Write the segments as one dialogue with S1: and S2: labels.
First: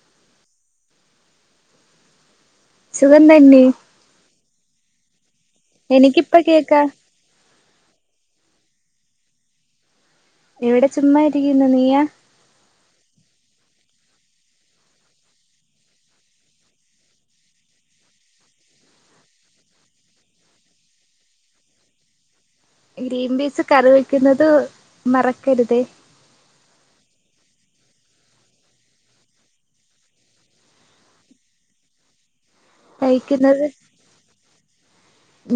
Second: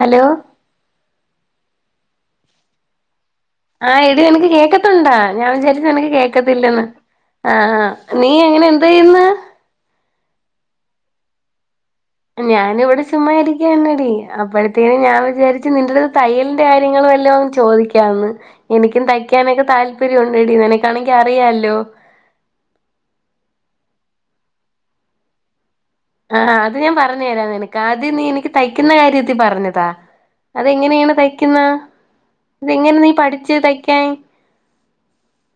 S1: Hello
S2: സുഖം തന്നെ
S1: ആഹ് എടി നിനക്ക് കേക്കുന്നുണ്ടോ ഞാൻ വിചാരിച്ചു നിനക്ക്
S2: എനിക്കിപ്പ കേക്കാ
S1: കേൾക്കത്തില്ലെന്ന് ആഹ് ആഹ് നീ അങ്ങനെ എന്ത് ചെയ്യുന്നു
S2: ഇവിടെ ചുമ്മാ ഇരിക്കുന്നു നീയാ
S1: ഞാനും ഇവിടെ ചുമ്മാ ഇരിക്കാ തന്നെടി അപ്പോഴത്തേനും ഞാൻ വിചാരിച്ചു നിന്റെ അടുത്ത് തയ്യലിന്റെ കാര്യം വല്ലതും ചോദിക്കാന്ന് എനിക്കും തയ്ക്കാനൊക്കെ താല്പര്യം ഉണ്ട് എടീ നിനക്കാണെങ്കിൽ അറിയാല്ലോ
S2: ഗ്രീൻ പീസ് കറി വെക്കുന്നത് മറക്കരുതേ
S1: ആഹ് അത് ഞാൻ പറഞ്ഞു തരാം നിനക്ക് ആദ്യം നീ എനിക്ക് തയ്ക്കുന്ന കാര്യത്തിൽ പറഞ്ഞുതാ അത് എങ്ങനെയാണ് തയ്ക്കുന്ന ഇതെങ്ങനെ നീ പഠിച്ച്
S2: കഴിക്കുന്നത്
S1: തയ്ക്കാൻ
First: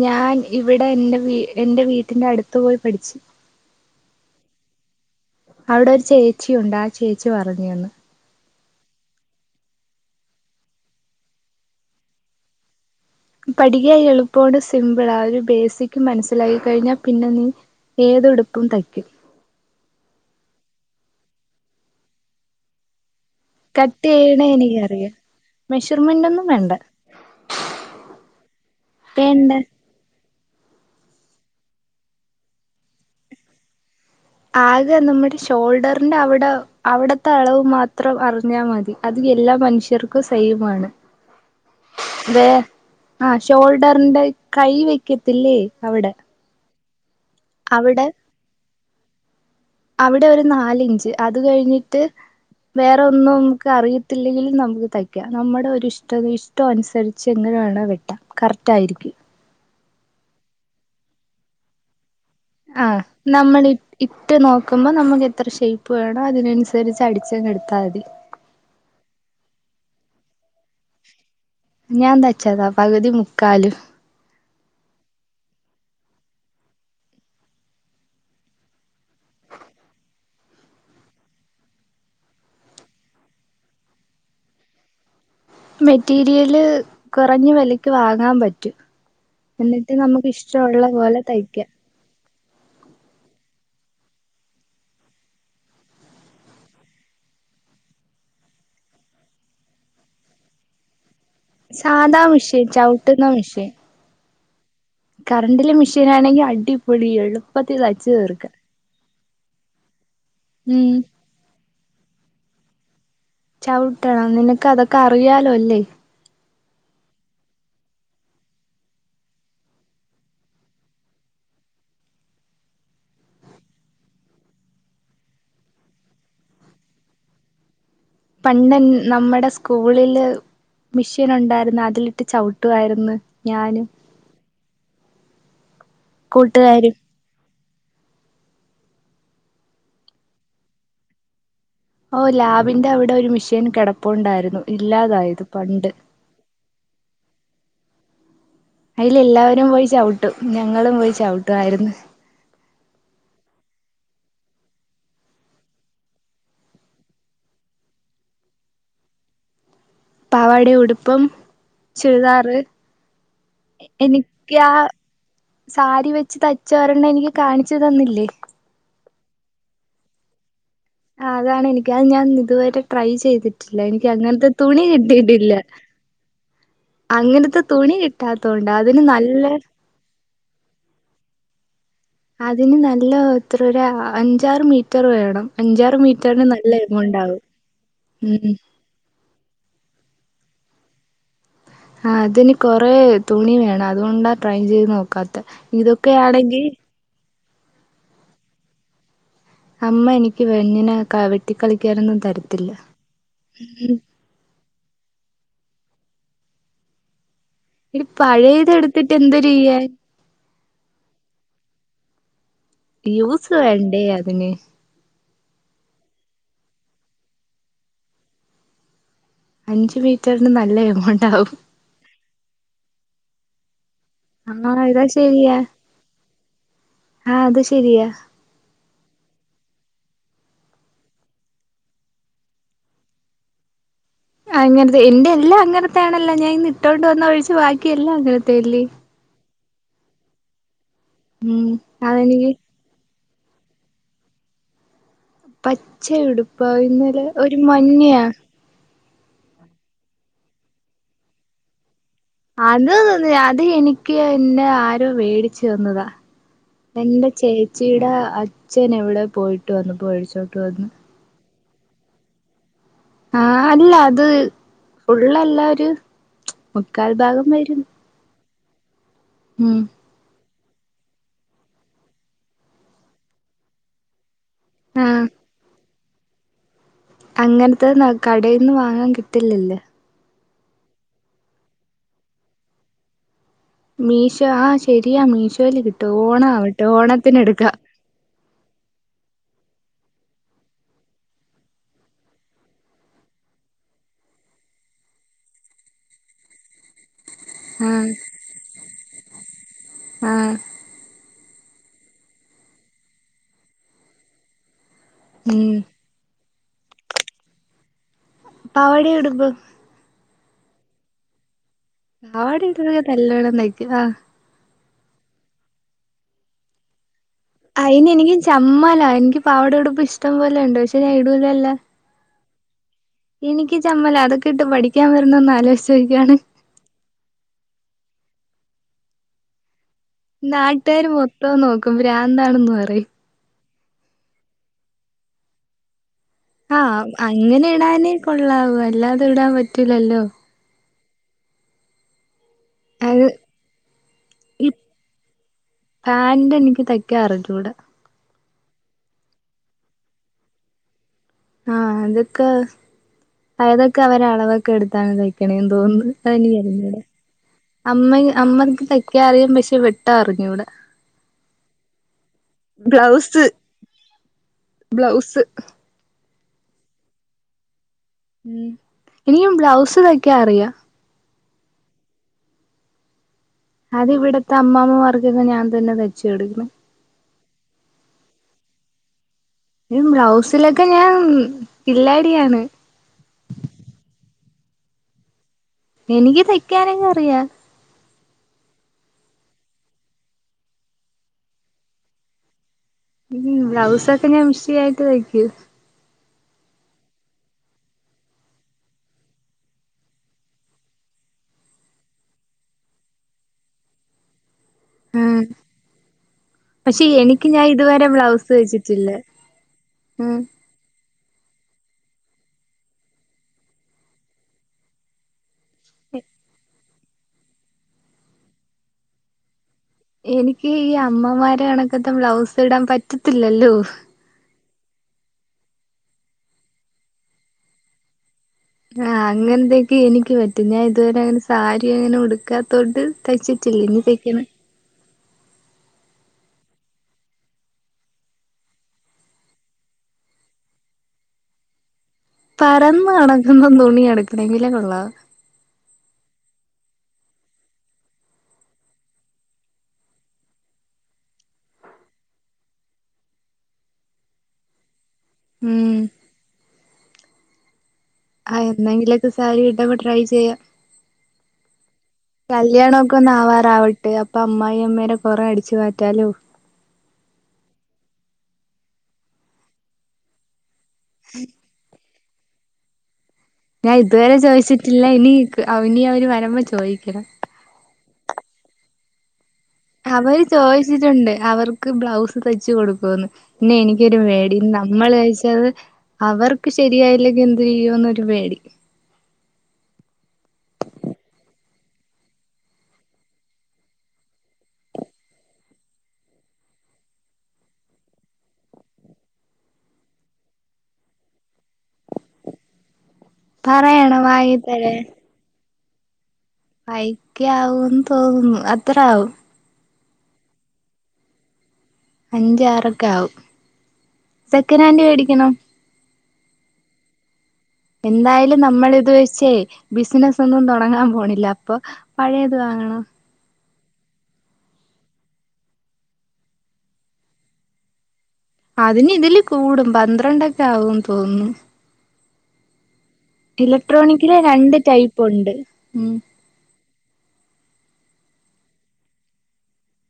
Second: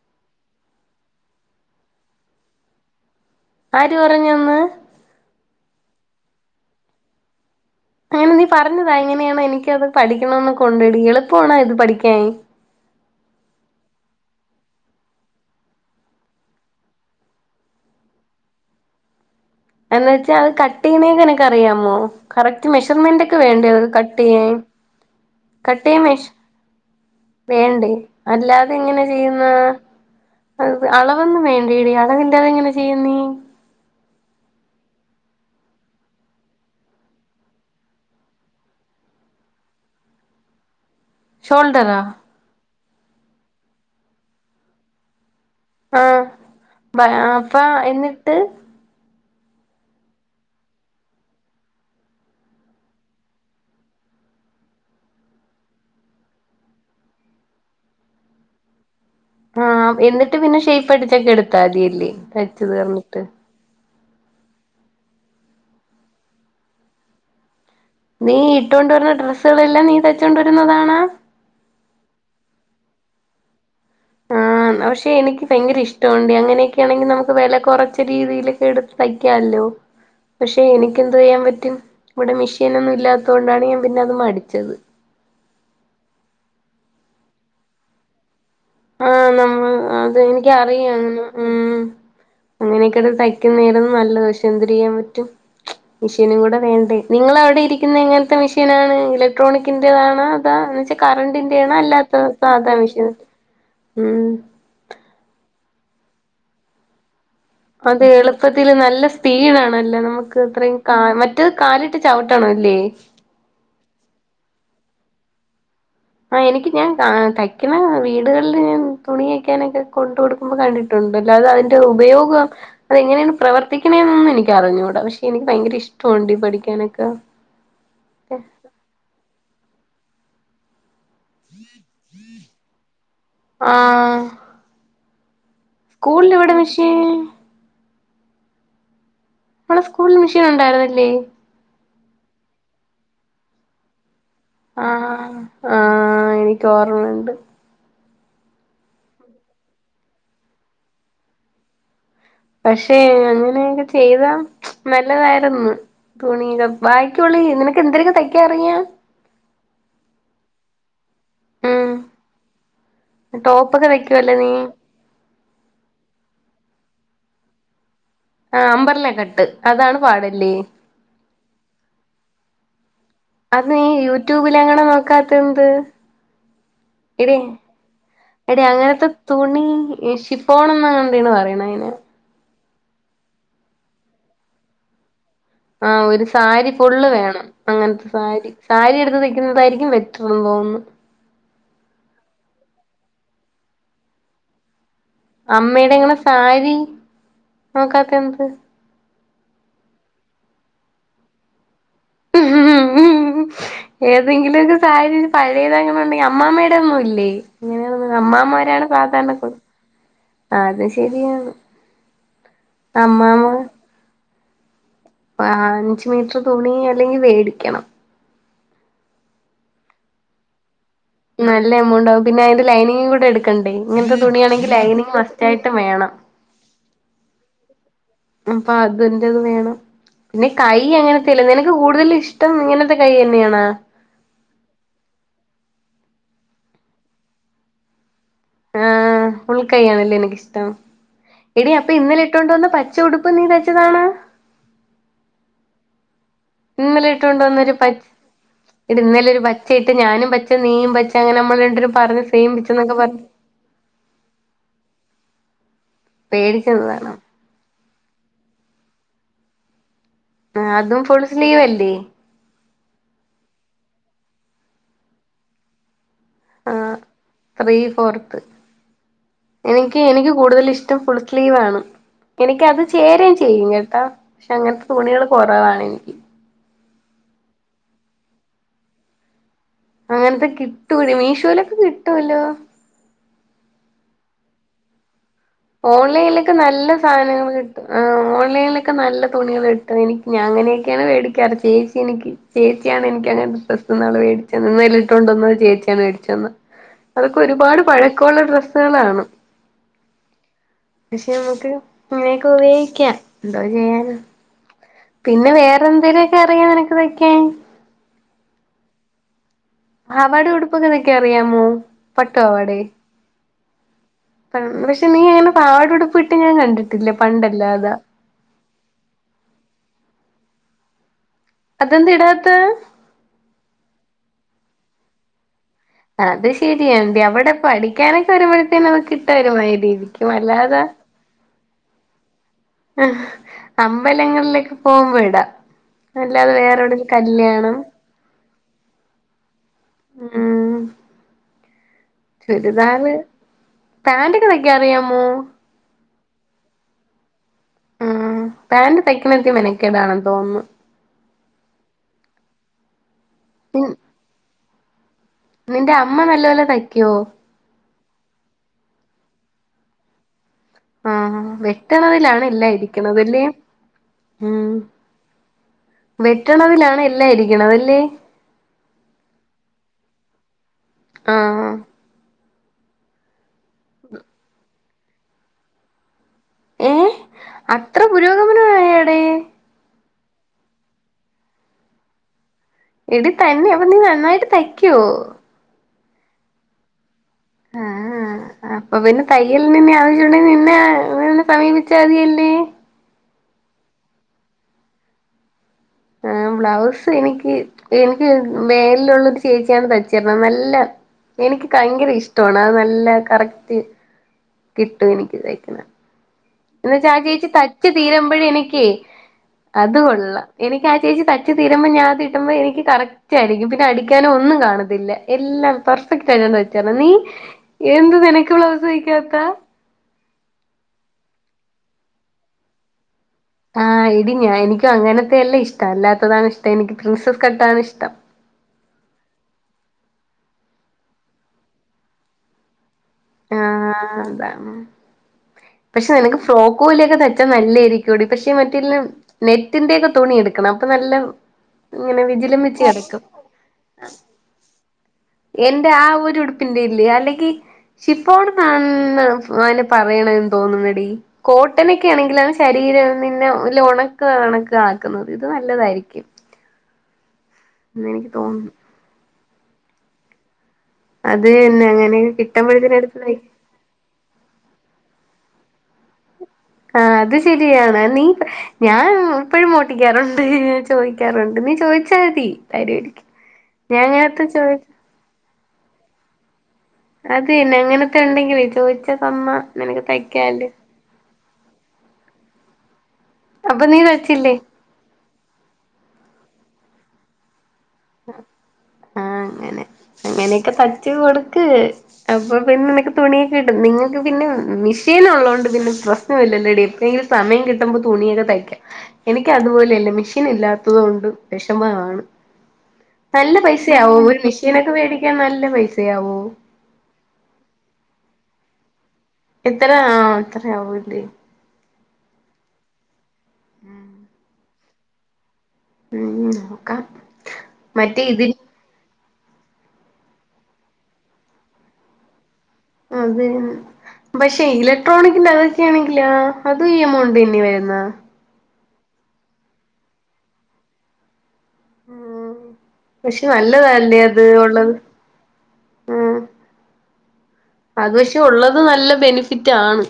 S2: ഞാൻ ഇവിടെ എൻ്റെ വീ എൻ്റെ വീട്ടിന്റെ അടുത്ത് പോയി പഠിച്ചു
S1: ആര് പറഞ്ഞുതന്ന്
S2: അവിടെ ഒരു ചേച്ചി ഉണ്ട് ആ ചേച്ചി പറഞ്ഞു തന്ന്
S1: അങ്ങനെ നീ പറഞ്ഞുതാ എങ്ങനെയണോ എനിക്കത് പഠിക്കണമെന്ന് ഒക്കെ ഉണ്ടടി എളുപ്പമാണോ അത് പഠിക്കാൻ
S2: പഠിക്കാൻ എളുപ്പവാടി സിമ്പിൾ ആഹ് ഒരു ബേസിക് മനസ്സിലായി കഴിഞ്ഞാ പിന്നെ നീ ഏത് ഉടുപ്പും തയ്ക്കും
S1: എന്നു വെച്ചാൽ അത് കട്ട് ചെയ്യുന്ന ഒക്കെ നിനക്ക് അറിയാമോ കറക്റ്റ് മെഷർമെന്റ് ഒക്കെ വേണ്ടേ അത് കട്ട്
S2: ചെയ്യണ
S1: ചെയ്യാൻ
S2: എനിക്കറിയാം
S1: കട്ട് ചെയ്യാൻ മെഷ
S2: മെഷർമെന്റ് ഒന്നും വേണ്ട
S1: വേണ്ടേ അല്ലാതെ എങ്ങനെ ചെയ്യുന്ന?
S2: വേണ്ട
S1: അത് അളവൊന്നും വേണ്ട ഡി അളവില്ലാതെ എങ്ങനെ ചെയ്യും നീ.
S2: ആകേ നമ്മുടെ ഷോൾഡറിന്റെ അവുടെ അവിടത്തെ അളവ് മാത്രം അറിഞ്ഞാ മതി അത് എല്ലാ മനുഷ്യർക്കും സെയിം ആണ്.
S1: ഷോൽഡറാ?
S2: ദേ ഷോൾഡറിന്റെ കൈ വെക്കത്തില്ലേ അവിടെ.
S1: ആഹ് ബ അപ്പം
S2: അവിടെ
S1: എന്നിട്ട്
S2: അവിടെ ഒരു നാലിഞ്ച് അത് കഴിഞ്ഞിട്ട് വേറെ ഒന്നും നമുക്ക് അറിയത്തില്ലെങ്കിലും നമുക്ക് തയ്ക്കാം നമ്മുടെ ഒരു ഇഷ്ടം ഇഷ് ഷ്‌ടം അനുസരിച്ച് എങ്ങനെ വേണോ വെട്ടാം കറക്റ്റ് ആയിരിക്കും.
S1: ആഹ് എന്നിട്ട് പിന്നെ ഷേപ്പ് അടിച്ച് ഒക്കെ എടുത്താ മതിയല്ല്യേ.
S2: ആഹ് നമ്മളി ഇട്ട് നോക്കുമ്പോൾ നമക്ക് എത്ര ഷേപ്പ് വേണോ അതിനനുസരിച്ച് അടിച്ചങ്ങ് എടുത്താതി.
S1: നീ ഇട്ടോണ്ട് വരുന്ന ഡ്രസ്സുകൾ എല്ലാം നീ തയ്ച്ചുകൊണ്ടു വരുന്നതാണാ?
S2: ഞാൻ തയ്ച്ചതാ പകുതി മുക്കാലും.
S1: ആ പക്ഷെ എനിക്ക് ഭയങ്കര ഇഷ്ടണഡീ അങ്ങനെയൊക്കെ ആണെങ്കിൽ നമുക്ക് വെല കൊറച്ച രീതിയിലൊക്കെ എടുത്ത് തയ്ക്കാല്ലോ? പക്ഷെ എനിക്ക് എന്തോയ്യാൻ പറ്റും ഇവിടെ മെഷീൻ ഒന്നും ഇല്ലാത്തോണ്ടാണ് ഞാൻ പിന്നെ അത് മടിച്ചത്.
S2: മെറ്റീരിയല് കുറഞ്ഞ വിലക്ക് വാങ്ങാൻ പറ്റും.
S1: ആഹ് നമ്മ
S2: എന്നിട്ട്
S1: അത്
S2: നമുക്ക് ഇഷ്ടമുള്ള
S1: എനിക്കറിയാം
S2: പോലെ
S1: ആങ്ന്ന് ഉം
S2: തയ്ക്കാം
S1: അങ്ങനെയൊക്കെ എടുത്ത് തയ്ക്കുന്ന ആരുന്നു നല്ലത് പക്ഷെ എന്തര് ചെയ്യാൻ പറ്റും. മിഷീനും കൂടെ വേണ്ടേ നിങ്ങള അവിടെ ഇരിക്കുന്ന എങ്ങനത്തെ മെഷീൻ ആണ് ഇലക്ട്രോണിക്കിൻ്റെതാണോ അതാ എന്ന് വച്ച കറണ്ടിന്റെ ആണോ അല്ലാത്ത സാധാ മെഷീനോ?
S2: ധാ മെഷിൻ.
S1: ഉം
S2: കറണ്ടിലെ മെഷീൻ ആണെങ്കിൽ അടിപൊളിയാ എളുപ്പ
S1: അതെ എളുപ്പത്തില് നല്ല സ്പീ പീ വേണം അല്ലേ നമുക്ക് അത്രയും
S2: ഉം
S1: കാല് മറ്റേ കാലിട്ട് ചവിട്ടണം അല്ലേ?
S2: ചവിട്ടണം നിനക്ക് അതൊക്കെ അറിയാലോ അല്ലേ?
S1: ആ എനിക്ക് ഞാൻ തയ്ക്കണ വീടുകളിൽ ഞാൻ തുണി തയ്ക്കാനൊക്കെ കൊണ്ട് കൊടു ടുക്കുമ്പോൾ കണ്ടിട്ടുണ്ട് അല്ലാതെ അതിന്റെ ഉപയോഗം അതെങ്ങനെയാണ് പ്രവർത്തിക്കണ എന്നൊന്നും എനിക്ക് അറിഞ്ഞുടാ പക്ഷെ എനിക്ക് ഭയങ്കര ഇഷ്ടാണ് ടി പഠിക്കാനൊക്കെ.
S2: പണ്ട് എൻ നമ്മുടെ സ്കൂളില് മിഷീൻ ഒണ്ടായിരുന്ന അ അതിലിട്ട് ചവിട്ടുയിരുന്നു ഞാനും.
S1: ആഹ് കൂളിൽവിടെ
S2: കൂട്ടുകാരും
S1: മെഷ്യൻ? നമ്മളെ സ്കൂളിൽ മെഷ്യൻ ഉണ്ടായിരുന്നല്ലേ?
S2: ഓ ലാബിന്റെ അവിടെ ഒരു മിഷീൻ കിടപ്പുണ്ടായിരുന്നു ഇല്ലാതായത് പണ്ട്.
S1: ക്കൊർമ്മണ്ട്
S2: അയില് എല്ലാവരും പോയിചൗട്ടും ഞങ്ങളും പോയിചൗട്ടും ആയിരുന്ന്.
S1: പക്ഷേ അങ്ങനെയൊക്കെ ചെയ്ത നല്ലതായിരുന്ന്. തുണി ബാക്കക്കോളി നിനക്ക് എന്തരൊക്കെ തയ്ക്കാറങ്ങിയാം?
S2: പാവാട ഉടുപ്പം
S1: ഉം
S2: ചുരിദാറ്
S1: ടോപ്പൊക്കെ തയ്ക്കുവല്ലേ നീ
S2: എനിക്കാ സാരി വെച്ച് തയ്ച്ചാ ഒരണ്ണം എനിക്ക് കാണിച്ചു തന്നില്ലേ?
S1: ആഹ് അമ്പർല കെട്ട് അതാണ് പാടല്ലേ?
S2: ആഹ് അതാണ് എനിക്ക് അത് ഞാൻ ഇതുവരെ ട്രൈ
S1: അത്
S2: ചെയ്തിട്ടില്ല
S1: നീ
S2: എനിക്ക് അങ്ങനത്തെ തുണി കിട്ടിട്ടില്ല.
S1: എഡീ എഡി
S2: കിട്ടാത്തോണ്ട് അതിന്
S1: അങ്ങനത്തെ
S2: നല്ല
S1: തുണി ശിഫ് ഫോണംന്ന് എന്തീണ് പറയണ അയിന്.
S2: അതിന് നല്ല ഇത്രൊരു അഞ്ചാറ് മീറ്ററ് വേണം. അഞ്ചാറ്
S1: ആഹ് ഒരു
S2: മീറ്ററിന്
S1: സാരി
S2: നല്ല
S1: ഫുള്ള്
S2: എമൗണ്ട് ആകും
S1: വേണം അങ്ങനത്തെ സാരി.
S2: ഉം
S1: സാരി എടുത്ത് തയിക്കുന്നതായിരിക്കും ബെറ്റർന്ന് തോന്നുന്നു.
S2: ആഹ് അതിന് കുറെേ തുണി വേണം അതുകൊണ്ടാ ട്രൈം ചെയ്ത് നോക്കാ
S1: അമ്മയുടെ എങ്ങനെ സാരി നോക്കാത്ത എന്ത്
S2: അമ്മ എനിക്ക് വെഞ്ഞനെ കവിെട്ടി കളിക്കാനൊന്നും തരത്തില്ല
S1: എന്തെങ്കിലുംക്ക സാറി പഴയത അങ്ങനെണ്ടെങ്കിൽ അമ്മാമ്മേയുടെ ഒന്നും ഇല്ലേ ഇങ്ങനെയ
S2: എടി
S1: അമ്മ്മമാരാണ്
S2: പഴയതെടുത്തിട്ട്
S1: സാധാരണ
S2: എന്തൊരു
S1: കൊട
S2: ചെയ്യാൻ
S1: അത് ശരിയാണ് അമ്മാമ്മ
S2: യൂസ് വേണ്ടേ അതിന്
S1: അഞ്ച് മീറ്റർ തുണി അല്ലെങ്കിൽ വേടിക്കണം
S2: അഞ്ച് മീറ്ററിന് നല്ല എകണ്ട്
S1: നല്ല എമൗണ്ട് ആവും പിന്നെ അതിന്റെ ലൈനിങ്ങ് കൂടെ എടുക്കണ്ടേ ഇങ്ങനത്തെ തുണിയാണെങ്കിൽ
S2: ആ ഇതാ
S1: ലൈനിങ് മസ്റ്റ് ആായിട്ട് വേണം [inaudible]
S2: ആഹ് അത് ശരിയ
S1: അപ്പൊ അതിന്റത് വേണം പിന്നെ കൈ അങ്ങനത്തെല്ലേ നിനക്ക് കൂടുതൽ ഇഷ്ടം ഇങ്ങനത്തെ കൈ തന്നെയണ
S2: അങ്ങനത്തെ എന്റെ എല്ലാം അങ്ങനത്ത ആണല്ല ഞാൻ ഇന്ന് ഇട്ടുകൊണ്ട് വന്നഴിച്ച് ബാക്കിയെല്ലാം അങ്ങനത്തെ
S1: ആഹ് ഉൾക്കൈ ആണല്ലേ എനിക്കിഷ്ടം
S2: ഉം
S1: എടി അപ്പൊ ഇന്നലെ
S2: അതെനിക്ക്
S1: ഇട്ടോണ്ട് വന്ന പ ഉടുപ്പ് നീ വെച്ചതാണ്
S2: പച്ച ഉടുപ്പാ ഇന്നലെ ഒരു മഞ്ഞയാ
S1: ഇ ഇന്നലൊ ഒരു പച്ച ഇട്ട് ഞാനും പച്ച നീയും പച്ച അങ്ങനെ നമ്മള പറഞ്ഞ
S2: അത് തന്ന അത് എനിക്ക് എന്നെ ആരോ മേടിച്ചു തന്നതാ
S1: പേടിച്ചത്തണോ
S2: എന്റെ ചേച്ചിയുടെ അച്ഛൻ എവിടെ പോയിട്ട് വന്നപ്പോ കഴിച്ചു
S1: ആ അതും ഫുൾ സ്ലീവ് അല്ലേ
S2: ആഹ് അല്ല അത് ഫുള്ളല്ല ഒരു മുക്കാൽ ഭാഗം വരും
S1: ഫോർത്
S2: ഉം
S1: എനിക്ക് എനിക്ക് കൂടുതൽ ഇഷ്ടം ഫുൾ സ്ലീവാണ് എനക്ക് അത് ചേരയും ചെയ്യും കേട്ടാ പക്ഷെ അങ്ങനത്തെ തുണികൾ
S2: ആഹ്
S1: കുറവാണ്െനിക്ക്
S2: അങ്ങനത്തെ കടയിൽന്ന് വാങ്ങാൻ കിട്ടില്ലല്ലേ
S1: അങ്ങനത്തെ കിട്ടൂടി മീഷോലൊക്കെ കിട്ടൂല്ലോ
S2: മീശോ ആഹ് ശെരിയാ മീശോയിൽ കിട്ടും ഓണം
S1: ഓൺലൈനിലൊക്കെ
S2: ആവട്ടെ
S1: നല്ല
S2: ഓണത്തിന്
S1: സാധനങ്ങൾ
S2: എടുക്കാ
S1: കിട്ടും ആ ഓലൈനിലൊക്കെ നല്ല തുണികൾിട്ട എനിക്ക് ഞാൻ അങ്ങനെയൊക്കെയാണ് മേടിക്കാറ് ചേച്ചി എനിക്ക് ചേച്ചിയാണ് എനിക്ക് അങ്ങനെ പ്രസ്ന്നൾ മേടിച്ച ഇന്ന്ല്ലിട്ട കൊണ്ട വന്നത് ചേച്ചിയാണ് മേടിച്ച അതൊക്കെ ഒരുപാട്
S2: ആഹ്
S1: പഴക്കമുള്ള ഡ്രസ്സുകളാണ്
S2: ആഹ്
S1: പക്ഷെ നമുക്ക് ഇങ്ങനെയൊക്കെ ഉപയോഗിക്കാം എന്തോ ചെയ്യാന പിന്നെ
S2: ഉം
S1: വേറെ എന്തെേലുമൊക്കെ അറിയാൻ നിനക്ക്തൊക്കാൻ
S2: പാവടേം ഉടുപ്പും
S1: പാവടേം ഉടുപ്പൊക്കെ തയ്ക്കാൻ അറിയാമോ പട്ടു പാവാടേ
S2: [unintelligible]
S1: പക്ഷെ നീ അങ്ങനെ പാടടുപ്പിയിട്ട് ഞാൻ കണ്ടിട്ടില്ലേ പണ്ടല്ലെ
S2: അയിനി എനിക്ക് ചമ്മല എനിക്ക് പാവട എടുപ്പ് ഇഷ്ടം പോലെ ഉണ്ട് പക്ഷെ ഞാൻ ഇടലല്ല
S1: അതെന്ത് ഇടാത്ത
S2: എനിക്ക് ചമ്മല അതൊക്കെ ഇട്ട് പഠിക്കാൻ വരുന്ന ഒന്ന് ആലോചിച്ചു
S1: അത് ശരിയണ്ട് അവിടെ പഠിക്കാനൊക്കെ വരുമ്പോഴത്തേന്ന നക്ക് കിട്ട വരുമായ രീതി
S2: നാട്ടുകാർ മൊത്തം നോക്കും ഭ്രാന്താണെന്ന് പറഞ്ഞ
S1: അമ്പലങ്ങളിലൊക്കെ പോകുമ്പോ ഇടാ അല്ലാത വേറെവിടെ
S2: ആഹ്
S1: ഒരു
S2: അങ്ങനെ
S1: കല്യാണം
S2: ഇടാനേ കൊള്ളാവൂ അല്ലാതെ ഇടാൻ പറ്റൂലല്ലോ
S1: ചുരിദാാര്
S2: അത്
S1: പാന്റോക്കെന്തൊക്കെ അറിയാമോ
S2: പാാന്റ് എനിക്ക് തയ്ക്കാൻ അറിച്ചൂട
S1: ഉം പാന്റ് തയ്ക്കണ എത്തിയ മനക്കേതാണെന്ന് തോന്നുന്നു
S2: ആഹ് അതൊക്കെ
S1: ഉം
S2: പയതൊക്കെ അവരെ അളവൊക്കെ എടുത്താാണ്തായി ക്കണന്ന്
S1: നിന്റെ
S2: തോന്നുന്നു
S1: അമ്മ നല്ലപോലെ
S2: അതനിക്കറിഞ്ഞുട
S1: തയ്ക്കുവോ
S2: അമ്മ അമ്മക്ക് തയ്ക്കാ അറിയാം പക്ഷേ വെട്ടാ അറിഞ്ഞുട
S1: ആഹ് വെട്ടണതിലാണ് ഇല്ല ഇരിക്കുന്നത്
S2: ബ്ലൗസ്
S1: ല്ലേ
S2: ബ്ലൗസ്
S1: വെട്ടണതിലാണ് എല്ലാം ഇരിക്കണതല്ലേ
S2: ഉം ഇനിയും ബ്ലൗസ് തയ്ക്കാ അറിയാം
S1: ആഹ്
S2: അത് ഇവിടത്തെ അമ്മ്മമാർക്കൊക്കെ ഞൻ തന്നെ തച്ച കൊടുകും
S1: ഏയ് അത്ര പുരോഗമനമായ അടെ
S2: [unintelligible] ബ്ലൗസിലൊക്കെ ഞാൻ കില്ലാടിയാണ്
S1: എടിത്തന്നെ അപ്പൊ നീ നന്നായിട്ട് തയ്ക്കുവോ
S2: എനിക്ക് തയ്ക്കാനെങ അറിയ
S1: ആഹ്.. അപ്പൊ പിന്നെ തയ്യലിനന്നെ ആവശ്യുണ്ടെ നിന്നെ സമീപിച്ചാ മതിയല്ലേ
S2: [unintelligible] ബ്ലൗസൊക്കെ ഞാൻ വിഷി ആയിട്ട് വയ്ക്കൂ
S1: ആ ബ്ലൗസ് എനിക്ക് എനിക്ക് വേലിലുള്ളരു ചേച്ചിയാണ് തച്ചരുന്നത് നല്ല എനിക്ക് ഭയങ്കര ഇഷ്ടമാണ് അത് നല്ല കറക്റ്റ് കിട്ടും എനിക്ക്
S2: ഉം
S1: തൈക്കണ എന്ന
S2: പക്ഷെ
S1: ചാ ആ
S2: എനിക്ക്
S1: ചേച്ചി
S2: ഞാൻ
S1: തച്ചു
S2: ഇതുവരെ
S1: തീരുമ്പോഴ
S2: ബ്ലൗസ്
S1: എനീക്കെ
S2: വെച്ചിട്ടില്ല
S1: അത്
S2: ഉം
S1: കൊള്ളാം എനിക്ക് ആ ചേച്ചി തച്ച് തീരുമ്പോ ഞാൻ ഇടുമ്പോ എനി കറക് റ്റയിരിക്കും പിന്നെ അടിക്കാനോ ഒന്നും കാണത്തില്ല എല്ലാം പെർഫെക്റ്റ് ആയി [unintelligible] വെച്ചാണ് നീ എന്ത് നിനക്ക ബ്ലൗസ് തായ്ക്കാത്ത
S2: എനിക്ക് ഈ അമ്മമാരെ കണക്കത്തെ ബ്ലൗസ് ഇടാൻ പറ്റത്തില്ലല്ലോ
S1: എനിക്ക അങ്ങനത്തെയല്ല ഇഷ്ട അല്ലാത്തതാണ് ഇഷ്ടം എനിക്ക് പ്രിൻസസ് കട്ടാണ് ഇഷ്ടം
S2: ആഹ് അങ്ങനത്തേക്ക് എനിക്ക് പറ്റും ഞാൻ ഇതുവരെ അങ്ങനെ സാരി അങ്ങനെ ഉടുക്കാത്തോണ്ട് തയ്ച്ചിട്ടില്ലനി
S1: ആഹ്
S2: തയ്ക്ക്ന
S1: അതാണ് പക്ഷെ നിനക്ക് ഫ്രോക്ക് പോലിയൊക്കെ തെച്ചാ നല്ലായിരിക്കുംടി പക്ഷെ മറ്റെല്ലാം നെറ്റിന്റെ ഒക്കെ തുണി എടുക്കണം അപ്പൊ നല്ല ഇങ്ങനെ വിജി
S2: പറന്ന് നടക്കുന്ന തുണിയാണ് ഇത്രയെങ്കിലുംകോള്ള
S1: എന്റെ ആഹ് ഒരു ഉടുപ്പിന്റെ അല്ല അല്ലെങ്കി ഷിപ്പോട് ന ആണ് അയിന് പറയണ എന്ന് തോന്നുന്നടി കോട്ടനൊക്കെ ആണെങ്കിലാണ് ശരീരം നിന്നെ ല്ല ഉണക്കു കണക്ക് ആക് ക്ക്ന്നത് ഇത്
S2: ഉം
S1: നല്ലതായിരിക്കും എന്നെനിക്ക്
S2: ആഹ്
S1: തോന്നുന്നു
S2: എന്നെങ്കിലൊക്കെ സാരി ഇട്ട ട്രൈ ചെയ്യ
S1: അത് തന്നെ അങ്ങനെ കിട്ടുമ്പോഴത്തിന്
S2: കല്യാണംമൊക്കെ
S1: എടുത്ത്
S2: ഒന്ന
S1: തയ്
S2: ആവാറാവ ട്ട് അപ്പൊ അമ്മായി അമ്മേരെ കുറ അടിച്ചു മാറ്റാലോ
S1: ആഹ് അത് ശരിയാണ് നീ ഞാൻ ഇപ്പഴും മോട്ടിക്കാറുണ്ട് ചോയിക്കാറുണ്ട് നീ ചോദിച്ചാ മതി തരുവായിരിക്കും
S2: ഞാൻ ഇതുവരെ
S1: അങ്ങനത്തെ ചോദിച്ച
S2: ചോദിച്ചിട്ടില്ല ഇനി അവന ഇനി വരമ്പ ചോയിക്കണം
S1: അത് തന്നെ അങ്ങനത്തെ ഉണ്ടെങ്കിൽ ചോദിച്ച തമ്മ
S2: അവര് ചോദിച്ചിട്ടുണ്ട് അവർക്ക് ബ്ലൗസ് തച്ചു കൊടുക്കുവന്ന് പിന്നെ
S1: അപ്പൊ നീ
S2: എനിക്കൊരു
S1: തയ്ച്ചില്ലേ
S2: വേടീ നമ്മൾഴച്ചത് അവർക്ക് ശരിയായില്ലെങ്കിൽ എന്ത് ചെയ്യോന്നൊരു പേടി
S1: ആഹ് അങ്ങനെ അങ്ങനെയൊക്കെ തച്ച കൊടുക്ക് അപ്പൊ പിന്നെ നിക്ക് തുണിയൊക്കെ കിട്ടും നിങ്ങൾക്ക് പിന്നെ മിഷീൻ ഉള്ളത് കൊണ്ട് പിന്നെ പ്ര ഒന്നുഇല്ലലേഡി ഇപ്പഴങ്കിലും സമയം കിട്ടുമ്പോ തുണിയൊക്കെ തയ്ക്കാം എനിക്ക് അതുപോലെയല്ല മെഷീൻ ഇല്ലാത്തത് കൊണ്ട് വിഷമമാണ് നല്ല പൈസയാവോ
S2: പറയണം
S1: ഒരു
S2: വാങ്ങി
S1: മെഷീനൊക്കെ പേടിക്കാൻ നല്ല പൈസയാവുവോ
S2: പൈക്ക ആവുംന്ന് തോന്നുന്നു അത്ര ആവും
S1: ഇത്ര അഹ് ഇത്ര ആവൂലേ
S2: അഞ്ചാറക്ക ആവും എക്കനാണ്ടി മേടിക്കണം
S1: ഉം നോക്കാം മറ്റേ ഇതിൽ
S2: എന്തായാലും നമ്മൾ ഇത് വെച്ചേ ബിസിനസ്സൊന്നും തൊടങ്ങാൻ പോണില്ല അപ്പൊ പഴയത് വാങ്ങണം.
S1: അതെ പക്ഷെ ഇലക്ട്രോണിക്കിന്റെ അതൊക്കെയാണെങ്കിലാ അതും ഈ എമൗണ്ടെന്നെ വെര്ന്ന.
S2: അതിന് ഇതില് കൂടും പന്ത്രണ്ടൊക്കാകുന്ന് തോന്ന്ന്നു.
S1: ഓഹ് പക്ഷെ നല്ലതല്ലേ അത് ഉള്ളത്.
S2: ഇപ്പണ്ട് ഉം
S1: അത് പക്ഷെ ഉള്ളത് നല്ല ബെനിഫിറ്റ്ണ്.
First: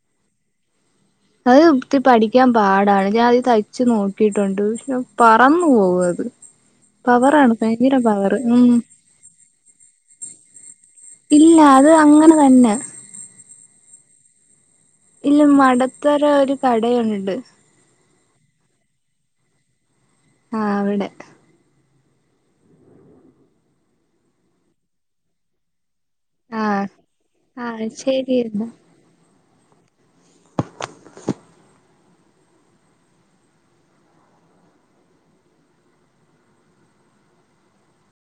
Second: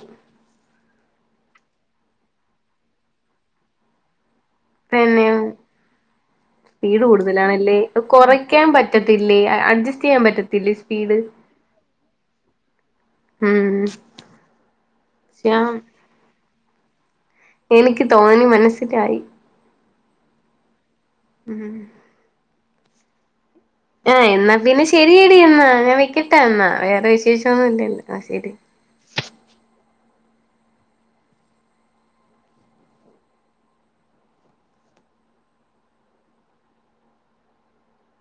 S2: അത് പ്ത്തി പഠിക്ക്യാൻ പാടാണ് ഞാൻ അത് തയ്ച്ചു നോക്കിട്ടുണ്ട്. അത്
S1: പിന്നെ
S2: പറന്ന് പോവത്.
S1: സ്പീഡ് കൂടുതലാണല്ലേ അത്
S2: ഉം
S1: കൊറയ്ക്കാൻ പറ്റത്തില്ലേ അ അഡ്ജസ്റ്റെയ്യാൻ പറ്റത്തില്ലെ.
S2: ഇല്ല അത് അങ്ങനെ തന്നെ
S1: ഉം
S2: ഇല്ല
S1: പക്ഷെ
S2: മടത്തറ ഒരു കടയുണ്ട്.
S1: എനിക്ക് തോന്നി മനസ്സിലായി.
S2: ആഹ് അവടെ
S1: ഉം ആഹ് എന്നാ പിന്നെ ശെരിയടി എന്നാ ഞാൻ വെക്കെട്ടാ
S2: ആ
S1: അന്നാ വേറെ
S2: ആ
S1: വിശേഷൊന്നുല്ലല്ലോ ആഹ്
S2: ശരി
S1: ശെരി
S2: എന്നാ